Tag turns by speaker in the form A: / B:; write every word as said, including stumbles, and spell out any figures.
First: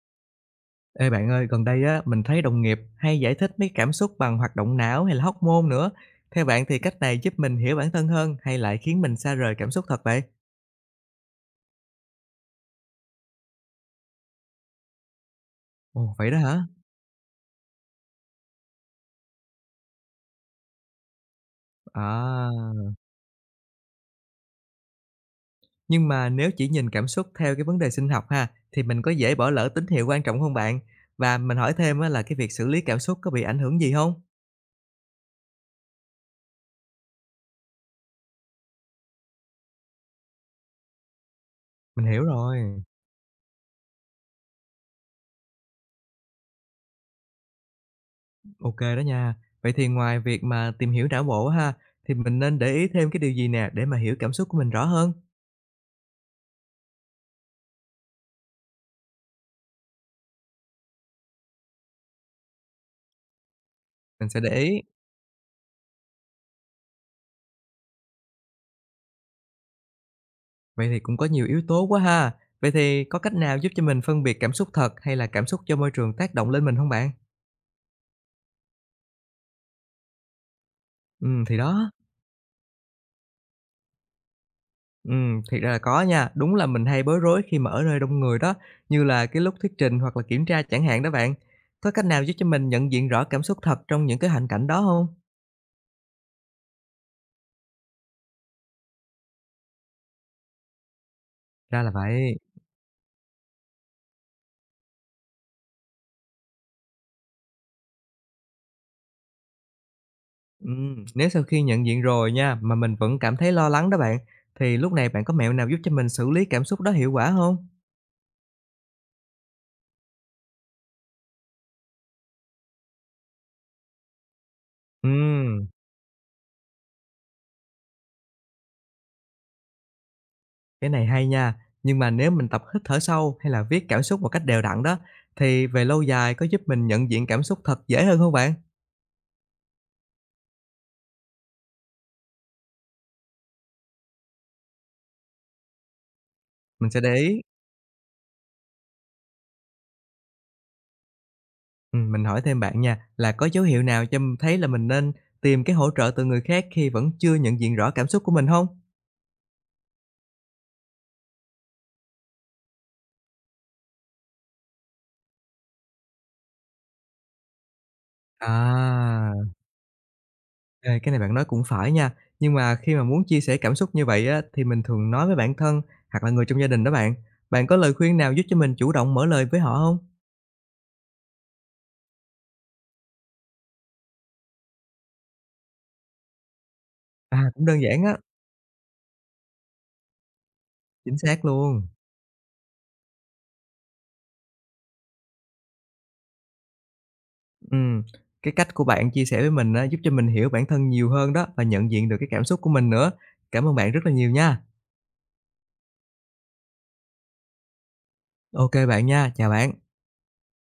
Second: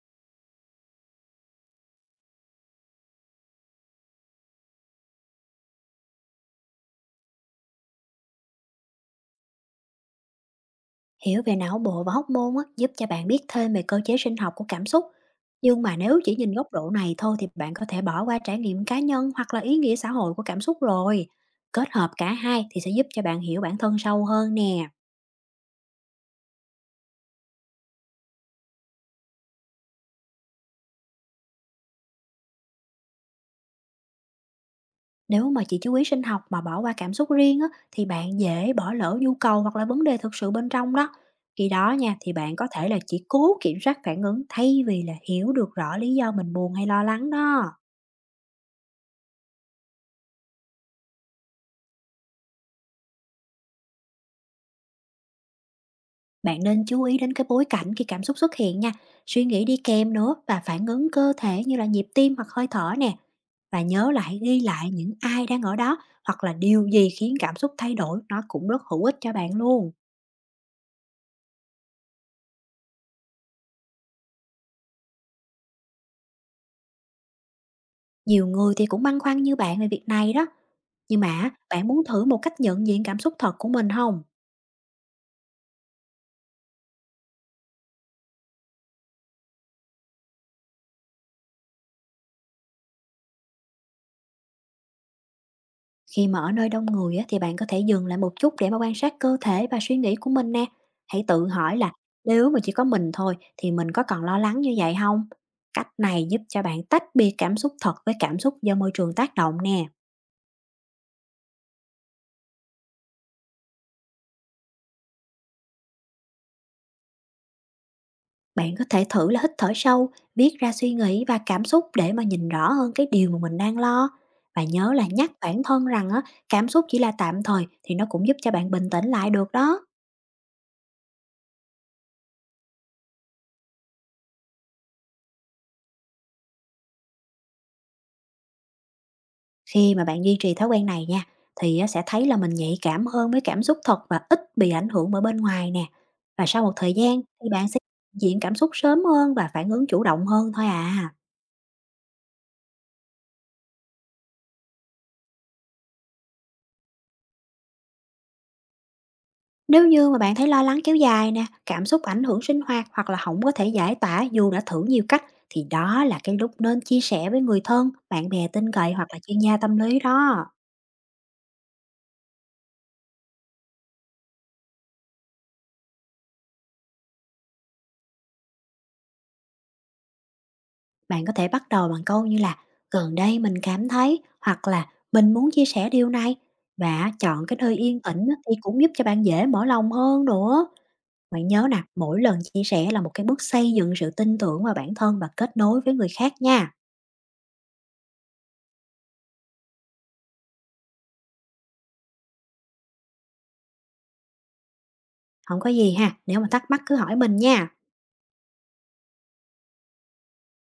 A: Ê bạn ơi, gần đây á, mình thấy đồng nghiệp hay giải thích mấy cảm xúc bằng hoạt động não hay là hóc môn nữa. Theo bạn thì cách này giúp mình hiểu bản thân hơn hay lại khiến mình xa rời cảm xúc thật vậy?
B: Hiểu về não bộ và hormone á, giúp cho bạn biết thêm về cơ chế sinh học của cảm xúc. Nhưng mà
A: Ồ,
B: nếu
A: vậy
B: chỉ
A: đó
B: nhìn
A: hả?
B: góc độ này thôi thì bạn có thể bỏ qua trải nghiệm cá nhân hoặc là ý nghĩa xã hội của cảm xúc rồi. Kết hợp cả hai
A: À,
B: thì sẽ giúp cho bạn hiểu bản thân sâu hơn nè.
A: nhưng mà nếu chỉ nhìn cảm xúc theo cái vấn đề sinh học ha, thì mình có dễ bỏ lỡ tín hiệu quan trọng không bạn? Và mình hỏi thêm á, là cái việc xử lý cảm xúc có bị ảnh hưởng gì không?
B: Nếu mà chỉ chú ý sinh học mà bỏ qua cảm xúc riêng á, thì bạn dễ bỏ lỡ nhu cầu hoặc là vấn đề thực sự bên trong đó. Khi đó
A: Mình
B: nha,
A: hiểu
B: thì bạn có
A: rồi.
B: thể là chỉ cố kiểm soát phản ứng thay vì là hiểu được rõ lý do mình buồn hay lo lắng đó.
A: Ok đó nha. Vậy thì ngoài việc mà tìm hiểu não bộ ha, thì mình nên để ý thêm cái điều gì nè để mà hiểu cảm xúc của mình rõ hơn?
B: Bạn nên chú ý đến cái bối cảnh khi cảm xúc xuất hiện nha, suy nghĩ đi kèm nữa, và phản ứng cơ thể như là nhịp tim hoặc hơi thở nè. Và nhớ
A: Mình sẽ
B: lại,
A: để
B: ghi
A: ý.
B: lại những ai đang ở đó hoặc là điều gì khiến cảm xúc thay đổi, nó cũng rất hữu ích cho bạn luôn.
A: Vậy thì cũng có nhiều yếu tố quá ha. Vậy thì có cách nào giúp cho mình phân biệt cảm xúc thật hay là cảm xúc do môi trường tác động lên mình không bạn?
B: Nhiều người thì cũng băn khoăn như bạn về việc này đó. Nhưng
A: Ừm,
B: mà
A: thì
B: bạn
A: đó,
B: muốn thử một cách nhận diện cảm xúc thật của mình không?
A: ừm, Thiệt ra là có nha, đúng là mình hay bối rối khi mà ở nơi đông người đó, như là cái lúc thuyết trình hoặc là kiểm tra chẳng hạn đó bạn. Có cách nào giúp cho mình nhận diện rõ cảm xúc thật trong những cái hoàn cảnh đó không?
B: Khi mà ở nơi đông người á, thì bạn có thể dừng lại một chút để mà quan sát cơ thể và suy nghĩ của mình nè. Hãy tự hỏi
A: Ra là
B: là,
A: vậy.
B: nếu mà chỉ có mình thôi thì mình có còn lo lắng như vậy không? Cách này giúp cho bạn tách biệt cảm xúc thật với cảm xúc do môi trường tác động nè.
A: Ừm, nếu sau khi nhận diện rồi nha, mà mình vẫn cảm thấy lo lắng đó bạn, thì lúc này bạn có mẹo nào giúp cho mình xử lý cảm xúc đó hiệu quả không?
B: Bạn có thể thử là hít thở sâu, viết ra suy nghĩ và cảm xúc để mà nhìn rõ hơn cái điều mà mình đang lo. Và nhớ là nhắc bản
A: Ừm.
B: thân rằng á, cảm xúc chỉ là tạm thời, thì nó cũng giúp cho bạn bình tĩnh lại được đó.
A: Cái này hay nha, nhưng mà nếu mình tập hít thở sâu hay là viết cảm xúc một cách đều đặn đó, thì về lâu dài có giúp mình nhận diện cảm xúc thật dễ hơn không bạn?
B: Khi mà bạn duy trì thói quen này nha, thì á, sẽ thấy là mình nhạy cảm hơn với cảm xúc thật và ít bị ảnh hưởng bởi bên ngoài nè. Và sau một
A: Mình
B: thời
A: sẽ để
B: gian
A: ý.
B: thì bạn sẽ nhận diện cảm xúc sớm hơn và phản ứng chủ động hơn thôi à.
A: Ừm, mình hỏi thêm bạn nha, là có dấu hiệu nào cho m thấy là mình nên tìm cái hỗ trợ từ người khác khi vẫn chưa nhận diện rõ cảm xúc của mình không?
B: Nếu như mà bạn thấy lo lắng kéo dài nè, cảm xúc ảnh hưởng sinh hoạt hoặc là không có thể giải tỏa dù đã thử nhiều cách, thì đó là cái lúc nên chia sẻ với người thân, bạn bè tin cậy hoặc là
A: À,
B: chuyên gia tâm lý đó.
A: ê, cái này bạn nói cũng phải nha, nhưng mà khi mà muốn chia sẻ cảm xúc như vậy á, thì mình thường nói với bạn thân hoặc là người trong gia đình đó bạn. Bạn có lời khuyên nào giúp cho mình chủ động mở lời với họ không?
B: Bạn có thể bắt đầu bằng câu như là, gần đây mình cảm thấy, hoặc là, mình muốn chia sẻ điều này, và
A: À,
B: chọn cái
A: cũng
B: nơi
A: đơn
B: yên
A: giản á,
B: tĩnh á, thì cũng giúp cho bạn dễ mở lòng hơn nữa.
A: chính xác
B: Bạn nhớ nè,
A: luôn.
B: mỗi lần chia sẻ là một cái bước xây dựng sự tin tưởng vào bản thân và kết nối với người khác nha.
A: Ừm, cái cách của bạn chia sẻ với mình á, giúp cho mình hiểu bản thân nhiều hơn đó và nhận diện được cái cảm xúc của mình nữa. Cảm ơn bạn rất là nhiều nha.
B: Không có gì ha, nếu mà thắc mắc cứ hỏi mình nha.
A: Ok bạn nha, chào bạn.